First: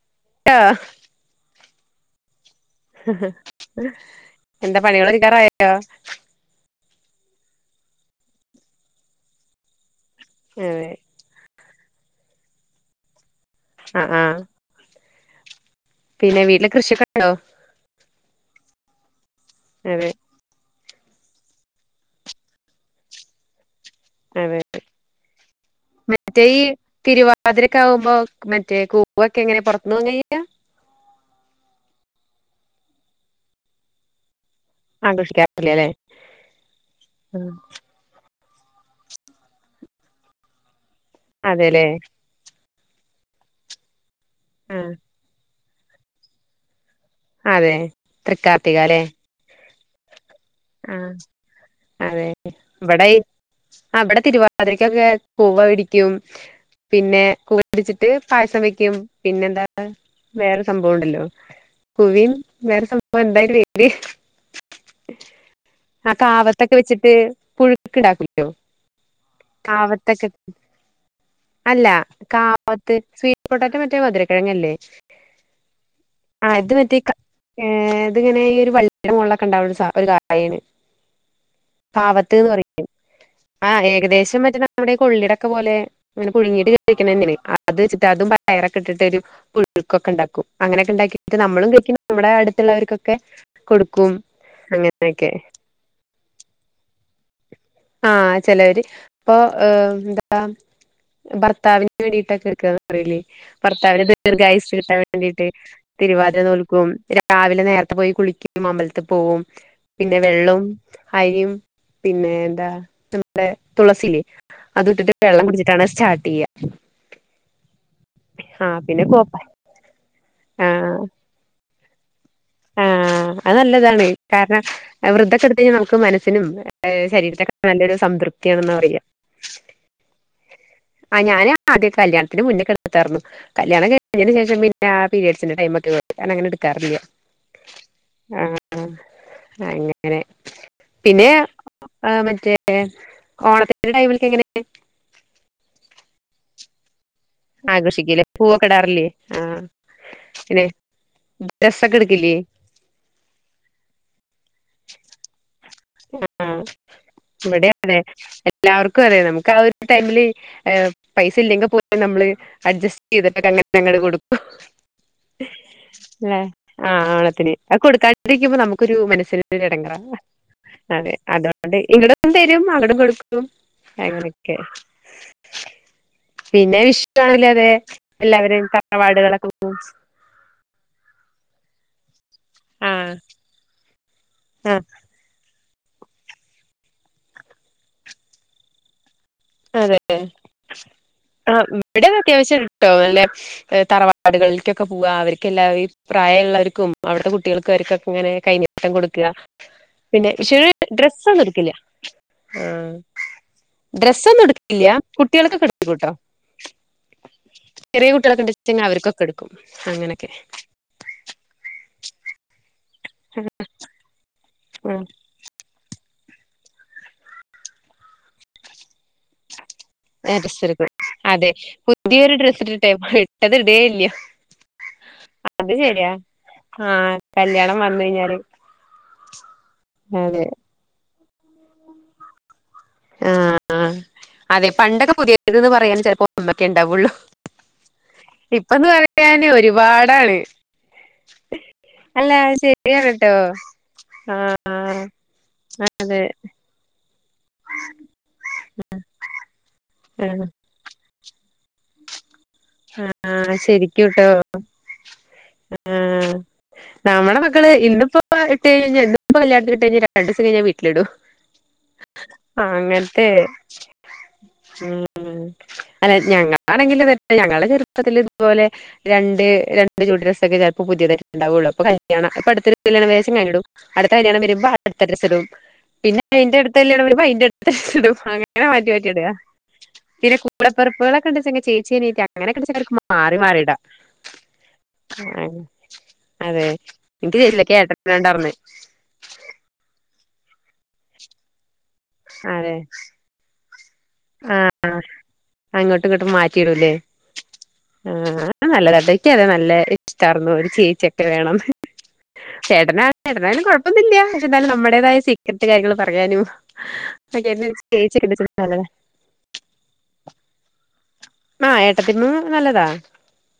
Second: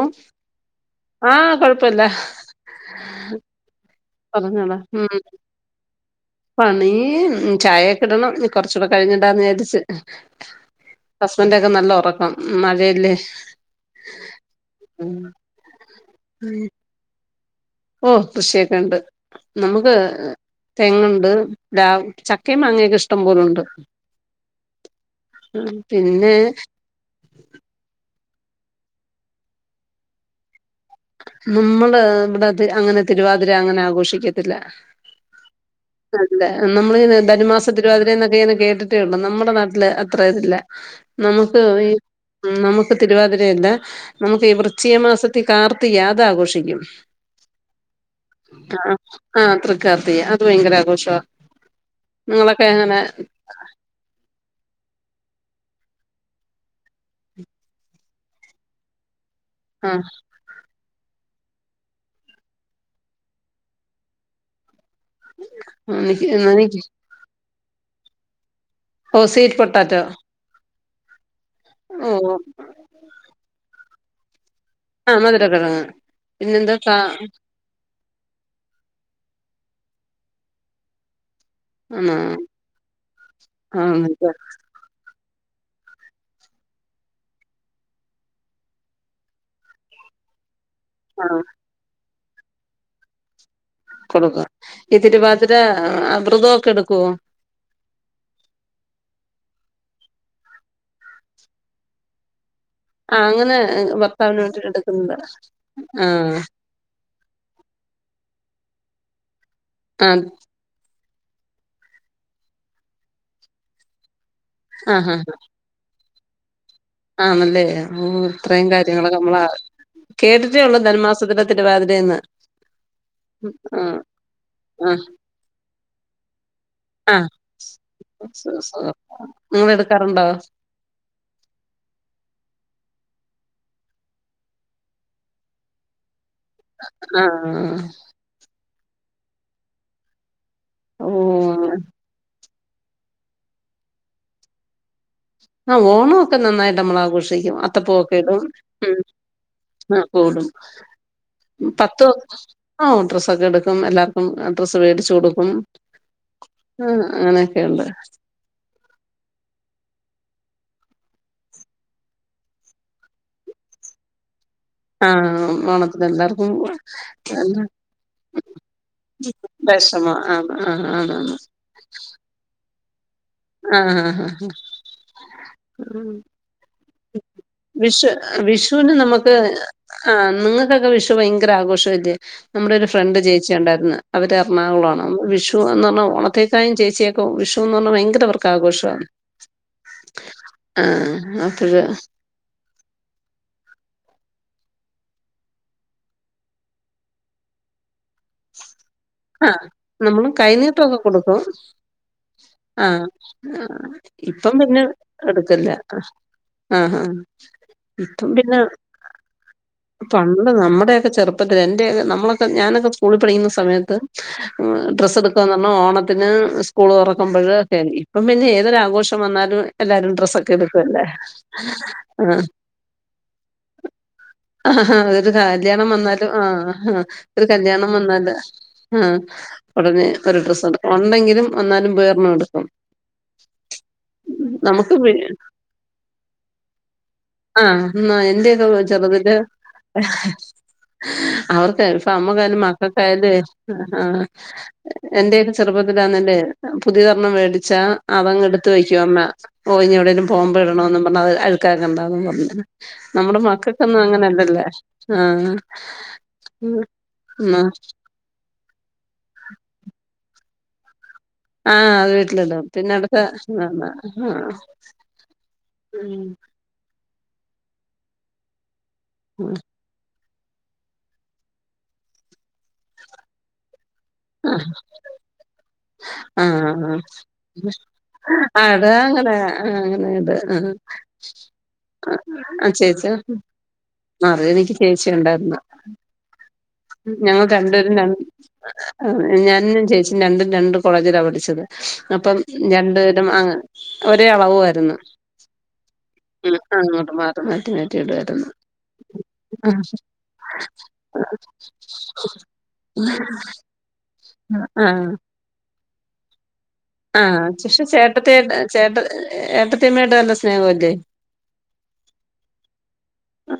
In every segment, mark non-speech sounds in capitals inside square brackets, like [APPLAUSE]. ഉം ആ കൊഴ്‌പ്പ പ്പല്ല ഹഹഹ എന്താ ഉം പണികളൊക്കെ കഴിയ യാറായോ പണി ചായക്കെ ഇടണം കൊർചൊക്കെ കഴിഞ്ഞിണ്ടാന്ന് വിയാരിച്ച്. അതെ ഹസ്ബൻഡ് ഒ നല്ല ഒറക്കം മഴയല്ലേ. ആ ആ ഉം പിനെ വീട്ടില് കൃഷിയൊക്കെ ണ്ടോ ഓ കൃഷിയൊക്കെണ്ട്. നമുക്ക് അതെ തെങ്ങുണ്ട് പ്ലാ ചക്കെ മാങ്ങെയൊക്കെ ഇഷ്ടം പോലുണ്ട്. അതെതെ പിന്നെ മറ്റേ ഈ തിരുവാതിരക്ക ആവുമ്പോ മറ്റേ കൂവൊക്കെ എങ്ങനെ പൊർത്ത്ന്ന് വാങ്ങയ്യ നമ്മള് ഇവിടെ ത്തി അങ്ങനെ തിരുവാതിര അങ്ങനെ ആഘോഷിക്ക ല്ല ആഘോഷിക്കാറില്ല ല്ലേ അല്ല നമ്മള് ധനുമാസ തിരുവാതിരന്നക്കെ കേട്ടിട്ടേയുള്ളൂ നമ്മുടെ നാട്ടില് അത്ര ഇതില്ല നമുക്ക് അതെല്ലേ ഈ നമു പ്പ തിരുവാതിര ഇല്ലാ നമുക്കെ ഈ ആഹ് വൃശ്ചിക മാസത്തിൽ കാർ ത്തി ആഘോഷിക്കും. അതെ തൃക്കാർത്തിക ല്ലേ ക്കാർത്തിഅ ആ അതെ നിങ്ങളൊക്കെ എങ്ങനെ വ്ടെ ഈ ഇവ്ട തിരുവാ വാതിരക്കൊക്കെ കൂവ ഇടിക്കും പിന്നെ കൂവ ഇടിച്ചിട്ട് പായസം വെക്കും പിന്നെന്താ ആഹ് വേറെ സം കൂവണ്ടല്ലോ കൂവിം വേറെ സംഭവം എന്തായിന്റെ പേര് [INAUDIBLE] അ എനിക്ക് കാവത്തൊക്കെ എനിക്ക് വെച്ചിട്ട് പുഴുക്ക്ടാക്കലോ ഓ സീറ്റ് പൊട്ടാറ്റോ. അല്ല ഓ കാവ്ത്ത് സ്വീറ്റ് പൊട്ടാറ്റൊ വേ റ്റെ മധുരകെഴങ്ങല്ലെ ആഹ് മധുരക്കെഴങ്‌ പിന്നെന്താ പാ അത്ങ്ങനെ ഈ ഒരു വള്ളിന്റ മോള്ലൊക്കെ ഇണ്ടാവുന്ന സാ ഒരു കാ അയിണ് ആണോ കാവത്ത്ന്ന് പറയുല്ലെ ആ ആഹ് ഏകദേശം മറ്റേ നമ്മുടെ ഈ കൊള്ളിയുടെ ക്ക പോലെ ഇങ്ങെനെ പുഴുങ്ങീട്ട് കിട്ടീക്കണന്നേണ് അത് വെച്ചിട്ടാ അതും പയറൊക്കെ ഇട്ടിട്ട് ഒരു പുഴുക്കൊക്കെണ്ടാക്കും അങ്ങനൊക്കെ ഇണ്ടാക്കിട്ട് ആഹ് നമ്മളും കഴിക്കണം ഇവിടെ അട്ത്തുള്ളവര്ക്കൊക്കെ കൊടുക്കും അങ്ങ തിരുവാതിര ആ വ്രതം ഒക്കെ എടു ക്കൊ ആഹ് ചെലവര് ഇപ്പൊ ഏ എന്താ ഭർത്താവിന് വേണ്ടിട്ടൊക്കെ എ ട്ക്കാ പറയൂല്ലെ ആഹ് അങ്ങനെ ഭർത്താവിന്റെ ഭർത്താവിന് വേണ്ടിട്ട് ദീർഘായുസ്സ് കിട്ടാൻ എടുക്കുന്നത് വേണ്ടീട്ട് ആഹ് തിരുവാതിര നോല്ക്കും രാവിലെ നേരത്തെ പോയി കുളിക്കും മമ്പൽത്ത് പോവും പിന്നെ ആഹ് വെള്ളും അരിം പിന്നെ എന്താ നമ്മടെ തുളസി ലെ അത് ഇട്ടിട്ട് വെള്ളം കുടിച്ചിട്ടാണ് സ്റ്റാർ ആന്നല്ലേ ഉം ഇത്രയും ആഹ് പിന്നെ കാര്യങ്ങളൊക്കെ കോപ്പ അമ്മള കേട്ടിട്ടേള്ളൂ ധനു മാസത്തിന്റെ തിരുവാതി രന്ന്. ആ അത് നല്ലതാണ് കാരണം വൃത ക്കെട്ത്തിനി നമുക്ക് മന സ്സിനും ഏ ആഹ് ശരീരത്തെ [UNINTELLIGIBLE] നല്ലൊരു സംതൃപ്തിയാണെന്ന ആഹ് പറയാ നിങ്ങള് എടുക്കാറുണ്ടോ ആ ഞാന് ആദ്യ കല്യാണത്തിന് മുന്നെക്കെട്ത്തായിര്ന്നു. കല്യാണം കഴിഞ്ഞെൻ്റെ ശേഷം പിന്നെ ആ പീരീഡ്‌സിന്റെ ടൈ മൊക്കെ വാ അഅ് കാരണം അങ്ങനെ ട്ക്കാറില്ല. ആ ആ അങ്ങനെ പിന്നെ ഓ ആ മറ്റേ [UNINTELLIGIBLE] ഓണത്തിന്റെ ടൈമിലെക്കെ ങ്ങനെ? ആ ഓണം ഒക്കെ നന്നായിട്ട് നമ്മൾ ആഘോഷി ക്കും അത്തപ്പൂൊക്കെ ആഘോഷിക്കല്ലേ ഇടും പൂവൊക്കെ ഇടാറില്ലേ ആഹ് ആ കൂടും പിന്നെ ഡ്രസ്സൊക്കെ പത്ത് എടുക്കില്ലേ ആ ഡ്രസ്സൊക്കെ എടുക്കും എല്ലാവർക്കും ഡ്രസ്സ് മേടിച്ചു കൊടുക്കും ആ ഇവിടെ അതെ എല്ലാവർക്കും അതെ നമുക്ക് ആ ഒരു ടൈമില് പൈസ ഇല്ലെങ്കിൽ പോലും നമ്മള് അഡ്ജസ്റ്റ് ചെയ്തിട്ടൊക്കെ അങ്ങനെ ഞങ്ങള് കൊടു ആ ഓണത്തിന് ല്ലേ എല്ലാർക്കും പോ ആഹ് ഓണത്തിന് അത് കൊടുക്കാണ്ടിരിക്കുമ്പോ നമുക്കൊരു മനസ്സിനൊരു എടങ്ങേറാ വിഷമ ആ അതെ ആണാണ് അതൊണ്ട് ഇവിടെ [UNINTELLIGIBLE] [UNINTELLIGIBLE] അങ്ങോട്ടും കൊടുക്കും ആ ആ ആ ആ. അങ്ങനെയൊക്കെ ഉം. പിന്നെ വിഷുആണിങ്കിൽ അതെ വിഷു എല്ലാവരും ത റവാാടുകളൊക്കെ പോവും പണ്ടൊക്കെ വിഷു ഭയങ്കര ആഘോഷ അല്ലെ നമ്മുടെ ഒരു ആഹ് ഫ്രണ്ട് ചേച്ചി ഉണ്ടായിരുന്നു അവര് ആഹ് എറണാകുളം ആണ് വിഷു വിഷു എന്ന് പറഞ്ഞൽ ണത്തേക്കായും ചേച്ചിയക്ക വിഷു എന്ന് പറഞ്ഞൽ ഭയങ്കര ആഘോഷം ആന് അതെ ആ അപ്പഴ് ഇവിടെ അത്യാവശ്യം ട്ടോ നല്ല തറവാടുകൾ ക്കെ പോവാ അവർക്ക് എല്ല ഈ പ്രായ ഉുള്ളവർക്കും അവിടുത്തെ കുട്ടികൾക്കും അവർ ഒക്കെ ഇങ്ങനെ കൈനീ ട്ടം കൊട്ക്കാ ആഹ് പിന്നെ നമ്മളും കൈനീട്ടൊക്കെ ഡ്രസ്സ് കൊടുക്കും ഒന്നും എടുക്കില്ല ആ ആഹ് ആഹ് ഡ്രസ്സ് ഇപ്പം പിന്നെ എടുക്കില്ല ആ ആ ആ ചെറിയ ഇപ്പം കുട്ടികളൊക്കെ പിന്നെ ഉണ്ടെച്ചെങ്കി അവർക്കൊക്കെ എടുക്കും അങ്ങനൊക്കെ പണ്ട് നമ്മുടെൊക്കെ ചെറുപ്പത്തിൽ എന്റെയൊക്കെ നമ്മളൊക്കെ ഞാൻ [UNINTELLIGIBLE] സ്കൂളി പഠിക്കുന്ന സമയത്ത് ഉം ഡ്രെസ്സ് എടുക്കാന്ന് പറഞ്ഞ ഓണത്തിന് സ്കൂള് തുറക്കുമ്പഴ് ഒക്കെ അല്ലിയോ ഇപ്പം പിന്നെ ഏതൊരാഘോഷം വന്നാലും എല്ലാരും ഡ്രസ്സൊക്കെ ഡ്രസ്സ് എടുക്കും എടുക്കുവല്ലേ അതെ പുതിയൊരു ഡ്രസ്സ് ഇട്ടിട്ടെ ഇട്ടത് ഇടേ ഇല്ല ആ ആ ഒരു അത് കല്യാണം ശരിയാ വന്നാലും ആ ആഹ് ഒരു കല്യാണം വന്ന് വന്നാല കഴിഞ്ഞാല് ആ ഒടനേ ക്കൊര് അതെ ഡ്രസ്സ് എടുക്കണം ഇണ്ടെങ്കിലും എന്നാലും വേറൊരെണ്ണം എടുക്കും. ആ അതെ നമുക്ക് പണ്ടൊക്കെ പി പുതിയതിന്ന് പറയാൻ ചെലപ്പോ ഒന്നക്കെ ഇണ്ടാവുള്ളു. ആഹ് ന്നാ എന്റെയൊക്കെ ഇപ്പന്ന് ചെറുതില് പറയാന് ഒരുപാടാണ് അല്ലാ അത് ശരിയാണിട്ടൊ. ആഹാ എന്റെയൊക്കെ അതെ ചെറുപ്പത്തിലാന്നാലെ പുതിയ തൊന്ന് മേടിച്ചാ അതങ്ങ് എടുത്ത് വെക്കും അമ്മ. ഓ എവിടേലും ആ പോവുമ്പ ഇടണോന്നും പറഞ്ഞ് അത് അഴുക്കാക്കണ്ടാന്നും പറഞ്ഞ്. ആ നമ്മുടെ മക്കക്കൊന്നും ശരിക്കൂട്ടോ അങ്ങനല്ലല്ല ആ ആ നമ്മടെ ഉം മക്കള് ഇന്നിപ്പോ ഇട്ട് കഴിഞ്ഞ ഇന്നിപ്പ കല്യാണത്തിനിട്ട് കഴിഞ്ഞ രണ്ടൂ സം കഴിഞ്ഞാ വീട്ടിലിടും ആ വീട്ടിലിടും പിന്നടുത്ത അങ്ങനത്തെ [UNINTELLIGIBLE] ആ ഇം ഞങ്ങള് ചെറ്പ്പത്തില് ഇത്പോലെ രണ്ട് രണ്ടു ജോഡി ഡ്രസ്സ് ഇതൊക്കെക്കാരം പ്പോ പുത്യതായിട്ട് ണ്ടാവൊള്ളൂ പ്പൊ കല്യാണം ഇപ്പ അടുത്തൊരു കല്യാണം മാസി [UNINTELLIGIBLE] ടും അട്ത്ത കല്യാണം വര്മ്പോ അടുത്ത ഡ്രസ്സ്ടും പിന്നെ ആഹ് അയ്ന്റെ അട്ത്ത കല്യാണം ആഹ് വര്മ്പോ അയ്ന്റെ അട്ത്ത ഡ്രസ്സ്ടും അങ്ങനെ ആഹ് അത് മാറ്റി മാറ്റി ഇടാ അങ്ങനെ പിന്നെ കൂടെപ്പെറപ്പ്കളൊക്കെണ്ട്ച്ചെങ്ങി ചെയ് ആ ആ ചേച്ചി മാറി എനിക്ക് ചേച്ചിഒണ്ടായ്ര്ന്ന് അതേ ഞങ്ങൾക്ക് രണ്ട്പേരും രണ്ട് അ ഞാനും ചേച്ചി രണ്ടും രണ്ട് കോളേജിലാ പഠിച്ചത് അപ്പം അതെ രണ്ട്പേരും അങ്ങ് ഒരേ അളവു ആയിര്ന്ന് ട്ടും ഇങ്ങോട്ടും മാറ്റി ഇടുലെ ആ ഇടുവായിരുന്നു അത് നല്ലതാട്ടോ ൻക്ക് അത് നല്ല ഇഷ്ടാർന്നു ഒര് ചേച്ചിയൊക്കെ വേണംന്ന് ചേട്ടനാ ചേട്ടനായാലും കൊഴപ്പൊന്നുല്ല്യ പക്ഷേ ന്തായാലും നമ്മടെതായ സീക്രട്ട് കാര്യങ്ങള് പറ പ്പഴാനു ആ പക്ഷേ ചേട്ടത്തിയായ്ട്ട് എ നല്ലതാ ചേട്ട എ ഏട്ടത്തിയമ്മയായ്ട്ട് നല്ല സ്നേഹവല്ലേ ആഹ് ഏട്ടത്തിയമ്മ ആ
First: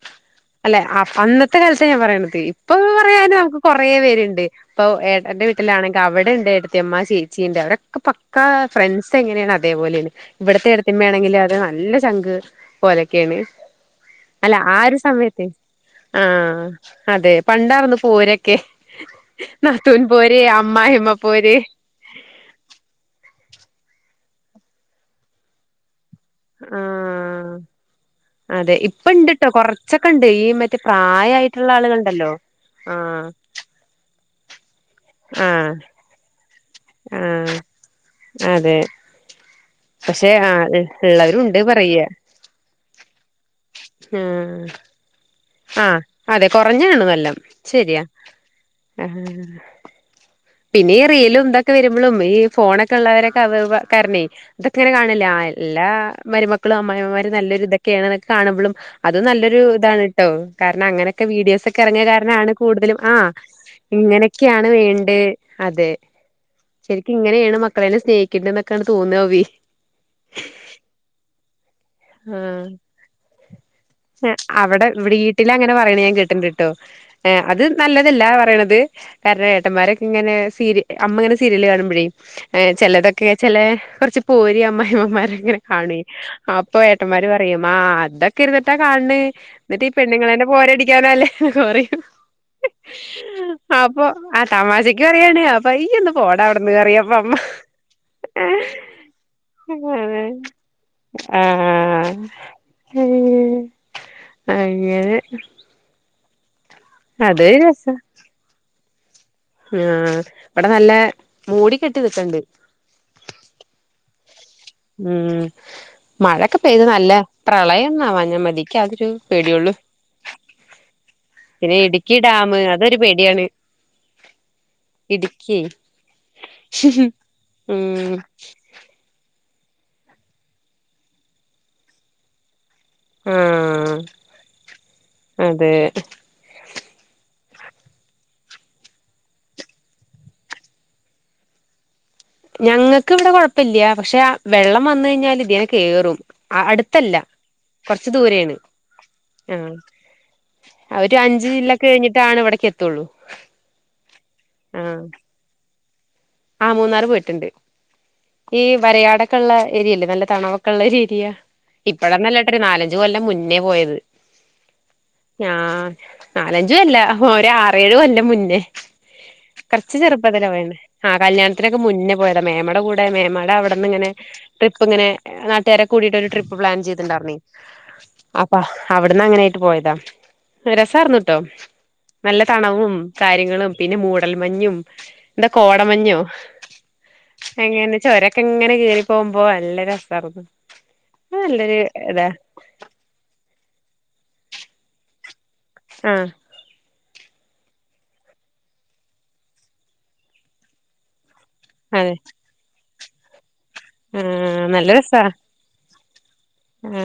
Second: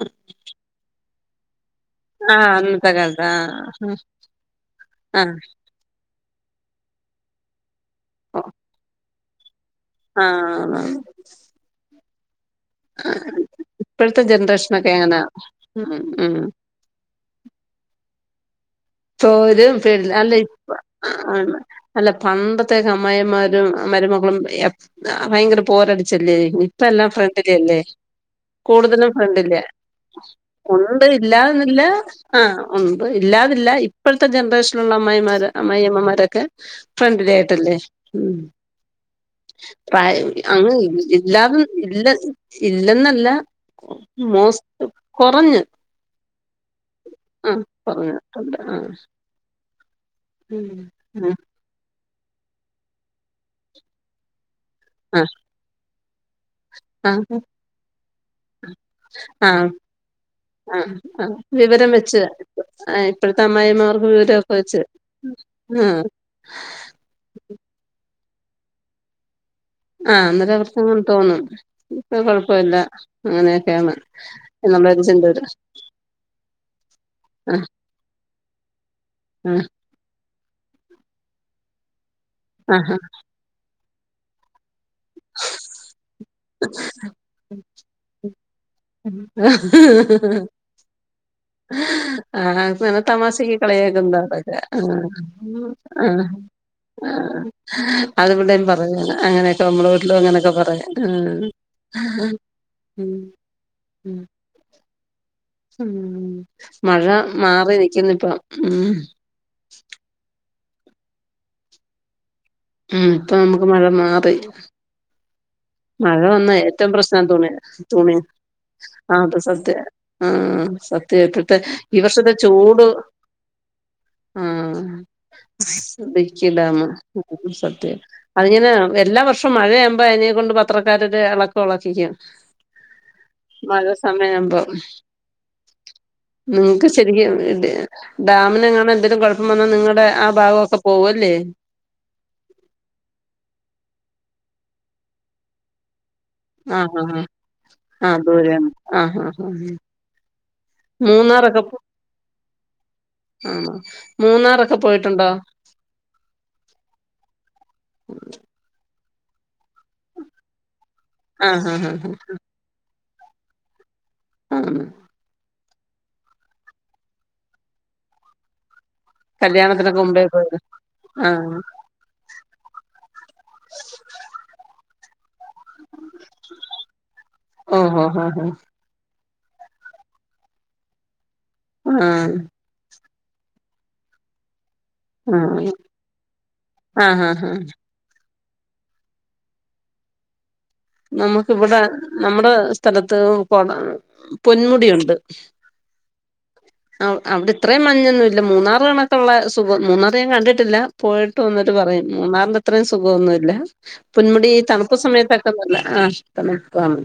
അന്ന് ത്തെ കാലത്ത് ഞാൻ പറയ്ണതേ ഇപ്പോ കാലത്ത് പറയാന് നമുക്ക് കൊറേ ആഹ് പേര്ണ്ട് പ്പൊ ഏട്ടന്റെ വീട്ടിലാണെങ്കി അവടെണ്ട് ഏട്ടത്തിയമ്മ ചേ ച്ചീണ്ട് അവ്ടെ ക്കെ പക്കാ ആഹ് ഫ്രണ്ട്സ് ഇപ്പൊ എങ്ങനെയാണ് അത് അതേപോലെയാണ്. ഇവിടുത്തെ ആഹ് ഏട്ടത്തിയമ്മയാണെങ്കില് അത് നല്ല സ് ചങ്ക് ഓലക്കേണ് ഇപ്പോഴത്തെ അല്ല ആ ജനറേഷനൊക്കെ ഒരു അങ്ങനാ സമയത്ത് ഉം ആ... ഉം അതെ പണ്ടായിർന്നു ഫോരൊക് ക്കെ പോരും പിട് അല്ല ഇപ അമ്മായിമ്മ ആ പോര് ണെ അല്ല പണ്ടത്തെകെ അം മ്മായിയമ്മാരും മരുമകും എപ് അ ഭയങ്കരപോരട് ചെല്ലേഹൂയ് ഇപ്പൊ എല്ലാം ഫ്രണ്ട്ന്റെ ആഹ് അല്ലേ അതെ ഇപ്പ കൂടുതലും ഇണ്ട്ട്ടോ ഫ്രണ്ട്ല്ലേ കൊറച്ചൊക്കെ ഇണ്ട് ഈ മറ്റേ ഉണ്ട് പ്രായായിട്ടുള്ള ഇല്ലാതില്ല ആളുകളുണ്ടല്ലോ ആ ഉമ്പ് ആഹ് ഇല്ലാതില്ല ഇപ് ൻത്തെ ജൻറേഷൻ ട്ടുള്ള അമ്മായിമ്മാര് ആഹ് അമ്മായി അമ്മമാരരൊക്കെ ഫ്രണ്ട്ലി ആഹ് ആയിട്ടല്ലേ ഉം അതെ പ്രായം പക്ഷെ അങ്ങ് ആഹ് ഇൽ ഇള്ളവരുണ്ട് ഇല്ലാതില്ല ഇല്ലെന്നല്ല ആ മോസ്റ്റ് കൊറഞ്ഞ് ആ അതെ കൊറഞ്ഞുകാണ്തെല്ലാം ആഹ് കൊറഞ്ഞിട്ടുണ്ട് ആഹ് പിന്നെ ഈ റീലും തൊക്കെ വെരു ഇബ്ലും ഈ ഫോണൊക്കെ ള്ളവരൊക്കെ ആവ് വ കാര്ണെ തൊക്കെങ്ങനെ കാണല്ലേ. ആഹ് ആ എല്ലാ മരുമക്കള് അമ്മായിമ്മമാരും ആഹ് നല്ലൊരു തൊക്കെയാണ് ന്നൊക് വളും അത് നല്ലൊരു ആഹ് താണ് ട്ടോ. കാര്ണം ആഹ് അങ്ങനൊക്കെ ആഹ് വീഡിയോസൊക്കെ വിവരം ർങ്ങിയ വെച്ച് കാരണം ആണ് കൂടുതലും ആഹ് ആ ഇപ്പോഴത്തെ അമ്മായിമ്മമാർക്ക് വിവരമൊക്കെ ഇങ്ങനെയൊക്കെയാണ് വെച്ച് വേണ്ടേ അതെ. ആഹ് ശരിക്കും ഇങ്ങനെയാണ് മക്കളെ എല്ലെ സ്നേഹിക്കെണ്ടെന്നൊക്കാണ് തോന്നാവെ ആ അന്നര അവർകിങ്ങന്ന തോന്നും ഇപ്പൊ ആ കൊഴപ്പമില്ല അങ്ങനെയൊക്കെയാണ് ഏ അവിടെ എന്നുള്ളൊരു ഇവിടെ ചിന്ത വീട്ടിൽ വരും അങ്ങനെ പറയണ ഞാൻ കേട്ടിണ്ടിട്ടോ ഏ അത് ആഹ് നല്ലതല്ല വരണത് കാരണം ആഹ് ഏട്ടന്മാരൊക്കെ ഇങ്ങനെ സീരി അമ്മങ്ങനെ സീരിയല് കാണുമ്പോഴേ ഏ ആഹ് ചിലതൊക്കെ ചില കുറച്ച് പോരി അമ്മായിയമ്മമാരങ്ങനെ കാണുവേ അ പ്പൊ ഏട്ടന്മാര് പറയും ആ അതക്ക് ക്കിരുപത് പോരടിക്കാനല്ലേ പറയും ആ അങ്ങനെ തമാശക്ക് അപ്പൊ കളിയാക്കുന്നതാ ആ അതൊക്കെ തമാശക്ക് പറയാണ് അപ്പൊ ഇയ്യ് ഒന്ന് പോടാ അവിടുന്ന് പറയും അപ്പൊ അതിവിടേം പറയും അങ്ങനെ അങ്ങനെയൊക്കെ നമ്മള വീട്ടിലും അമ്മ അങ്ങനൊക്കെ പറയും ആഹ് [UNINTELLIGIBLE] അയ്യേ ഉം മഴ മാറി നൽക്കുന്നു ഇപ്പം ഉം ആ ഇവിടെ നല്ല മൂടി കെട്ടി നിൽക്കണണ്ട് ഉം ഇപ്പോ നമ്മക് മഴ മാറി. ഉം മഴ വന്നാൽ മഴൊക്കെ പെയ്ത് ഏറ്റവും നല്ല പ്രശ്നം തുണി പ്രളയംന്നാ തുണി പറഞ്ഞാ മതി ഇക്ക് അതൊരു അത് പേടിയൊള്ളു സത്യാ സത്യം ഇപ്പോഴത്തെ പിന്നെ ഈ ഇടുക്കി വർഷത്തെ ഡാം ചൂട് അതൊരു പേടിയാണ് ഉം ഇടുക്കി ഇടുക്കി ഡാമു അത് ഉം സത്യാ അതിങ്ങനെ എല്ലാം ഈ വർഷം മഴയാകുമ്പോ അതിനെ കൊണ്ട് പത്ത് അവക്കടതു ഇളക്കമുള്ള ചിരിയാ മഴ ആഹ് സമയാവുമ്പോൾ അതെ ഉം കഷ് ശരിക്കും ഡാമിനെങ്ങാനും എന്തേലും കുഴപ്പം വന്നാൽ നിങ്ങടെ ആ ഭാഗമൊക്കെ പോകുമല്ലേ ഞങ്ങൾക്ക് ഇവിടെ കുഴപ്പമില്യ പക്ഷെവെള്ളം വന്നു കഴിഞ്ഞാൽ വേഗം കേറും ആ ആ അടുത്തല്ല ആ ആ ദൂരെയാണ് ആ ആഹ് ഒരു അഞ്ച് മൂന്നാറൊക്കെ ജില്ല കഴിഞ്ഞിട്ടാണ് ഇവിടക്ക് എത്തുള്ളൂ ആ മൂന്നാറൊക്കെ ആഹ് പോയിട്ടുണ്ടോ ആ മൂന്നാർ പോയിട്ടുണ്ട് ഈ വരയാടക്ക് കൊള്ളാം എരി അല്ല നല്ല തണുപ്പ് ഉള്ള രീതിയാ ആഹ് ആഹ് ആഹ് ഇപ്പോഴെന്നല്ലാട്ടോ ഒരു നാലഞ്ച് ത്തു കൊല്ലം മുന്നേ പോയത് ആ ആ ആ നാല് നാലഞ്ചുമല്ല ഒരാറ് ഏഴ് കൊല്ലം മുന്നേ കല്യാണത്തിനൊക്കെ മുമ്പേ പോയത് ആഹ ആഹ് കല്യാണത്തിനൊക്കെ മുന്നേ പോയതാ മേമയുടെ കൂടെ മേമട അവിടെ നിന്ന് ഇങ്ങനെ ട്രിപ്പ് ഇപ്പൊ അങ്ങനെ നാട്ടുകാരെ കൂടിയിട്ട്ൊ ഒരു ട്രിപ്പ് പ്ലാ ചെയ്തിട്ടണ്ടായിരന്നീ ഓഹോ ഹോ ഹോ അപ്പ അവിടന്ന്ങ്ങനെ പോയത രസ ട്ടോ ആഹ് നല്ല തണവും കാര്യങ്ങളും പിന്നെ മൂടൽമഞ്ഞും ആഹ് കോടമഞ്ഞോ ആഹ് ആഹ് ആഹ് എങ്ങന ചോര ഇത്‌ ഇങ്ങനെ കീറി പോമ്പോ നല്ല രസരുന്നു നമുക്കിവിടെ നമ്മുടെ സ്ഥലത്ത് പാടാണ് പൊന്മുടി ഒണ്ട് ആ അവി അവിടെ ഇത്രയും മഞ്ഞൊന്നു ഇല്ല മൂന്നാറ് കണൊക്കുള്ള സുഖം മൂന്നാറ് ഞൻ കണ്ടിട്ടില്ല പോയി യിട്ട് വന്നിട്ട് പറയും അതെ മൂന്നാറിന്റെത്രയും സുഖോന്നു ഇല്ല പൊന്മുടി തണുപ്പ് സമയത്തൊക്കെ ആഹ് ആ തണുപ്പാണ്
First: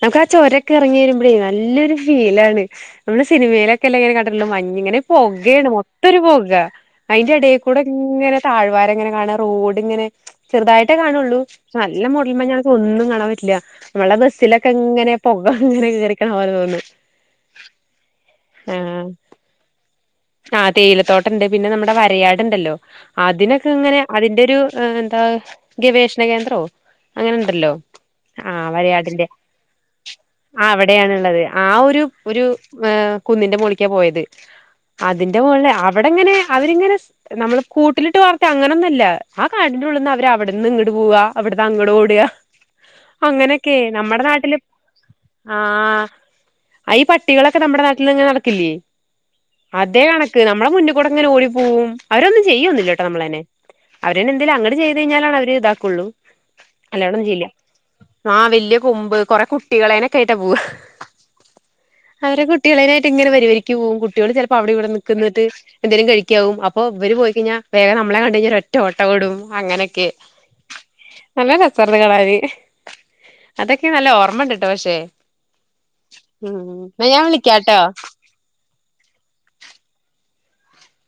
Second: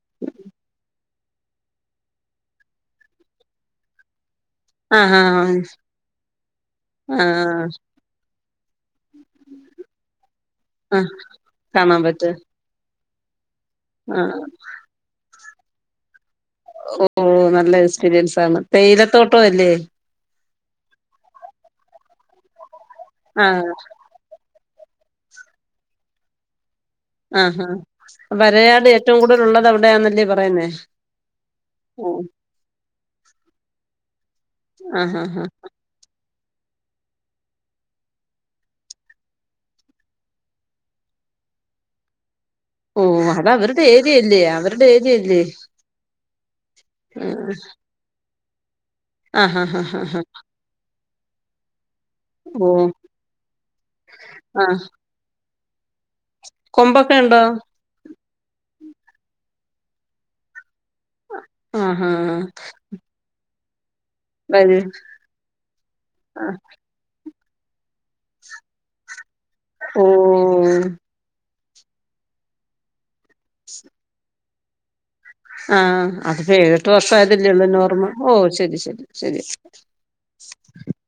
നമുക്ക് ആ ചോരൊക്കെ എറങ്ങിവരുമ്പം നല്ലൊരു ഫീലണ് നമ്മള് സിനിമയിലൊക്കെ ഇങ്ങനെ കൺ മ ഇങ്ങനെ ആഹ് ആഹ് പുകാണ് മൊത്ത ഒരു പ അതിന്റെടൽ ആഹ് കൂടെ ഇങ്ങനെ [UNINTELLIGIBLE] മഞ്ഞ്ങ്ങനെ പോകേണ് മൊത്തൊരു പോകാ അയിന്റെ എടേക്കൂടെങ്ങനെ താഴ് വാരങ്ങനെ കാണാ റോഡ്ങ്ങനെ ചെറതായിട്ടേ ആഹ് കാണുള്ളൂ പക്ഷേ കാണാൻ നല്ല പറ്റും മൂടൽ മഞ്ഞാണ് ഒന്നും കാണാൻ റ്റ്ല്ലാ നമ്മളെ ബസ്സിലൊക്കെ ഇങ്ങനെ പൊക് പ്പ അങ്ങനെ കേറി ഓ നല്ല എക്സ്പീരിയൻസ് താണ് ആഹ് തേയിലത്തോട്ടോല്ലേ ആ തേയിലത്തോട്ടണ്ട് പിന്നെ നമ്മുടെ വരയാട്ണ്ടല്ലോ അതിനൊക്കെ ആഹ് ഇങ്ങനെ അതിന്റെ ഒരു ആ എന്താ ഗവേഷണകേന്ദ്രോ? ആഹ് ആഹ് അങ്ങനെണ്ടല്ലോ ആ വരയാട് ഏറ്റവും വരയാടിന്റെ കൂടുതൽ ഉള്ളത് അവിടെയാന്നല്ലേ ആ പറയുന്നേ അവിടെയാണ്ള്ളത് ആ ഒരു ഓഹ് ഒരു ഏ കുന്നിന്റെ മോളിക്കാ പോയത് ആഹ് ആഹ് അതിന്റെ മുകളില് അവിടെങ്ങനെ അവരിങ്ങനെ നമ്മള് കൂട്ടിലിട്ട് വാളർത്തി അങ്ങനൊന്നുഅല്ല ആ കാടിന്റെ ഉള്ളിന്ന് അവര് അവിടന്ന് ഇങ്ങട് പോവാ അവിടുന്ന് അങ്ങട് ഓടാ ഓ അത് അങ്ങനെയൊക്കെയേ അവരുടെ നമ്മുടെ ഏരിയല്ലേ നാട്ടില് അവരുടെ ഏരിയല്ലേ ആ അയ് പട്ടികളൊക്കെ നമ്മുടെ നാട്ടില്ങ്ങനെ നട ക്കെല്ലിയെ ആഹ് ആഹ് ആഹ് അതേ ആഹ് കണക്ക് നമ്മുടെ മുന്ന് കൂടെ അങ്ങനെ ഓടി പോവും അവരൊന്നും ഓ ചെയ്യൊന്നില്ല ട്ടോ നമ്മളേനെ, അവരന്നെ എന്തേലും അങ്ങട്ട് ആഹ് ചെയ്ത് കഴിഞ്ഞാലാണ് അവര് ഇതാ ക്കൊള്ളു. കൊമ്പൊക്കെ അല്ലാണ്ടൊന്നും ഉണ്ടോ ചെയ്യില്യ ആ വല്യ കൊമ്പ് കൊറെ കു കുട്ടികളേനെക്കേട്ടാ പോവുക ആഹ് ആഹ് അവരെ കുട്ടികളെരായിട്ട് ഇങ്ങനെ വരി വരി ക്യുവും കുട്ടികൾ പ്പോ അവിടെയും വരൂ ഇവിടേം നിക്ക് ന്നട്ട് എന്തേലും ആ, കഴിക്കാവും അപ്പൊ ഇവര് പോയി ക്കയിഞ്ഞാ വേഗം നമ്മളെ കണ്ട് കഴിഞ്ഞ ഒറ്റ ഓട്ടം ഓടും ഓ അങ്ങനൊക്കെ നല്ല രസാ വെറുതെ കളറേയ് അതൊക്കെ നല്ല ഓർമണ്ട് ട്ടോ പക്ഷെ ആഹ് അത്പ്പൊ ഉം ഏഴെട്ട് എന്നാ ഞാൻ വർഷായതല്ലേ ഉളളൂ വിളിക്കാട്ടോ നോർമൽ ഓ ശരി ശരി ശരി [UNINTELLIGIBLE]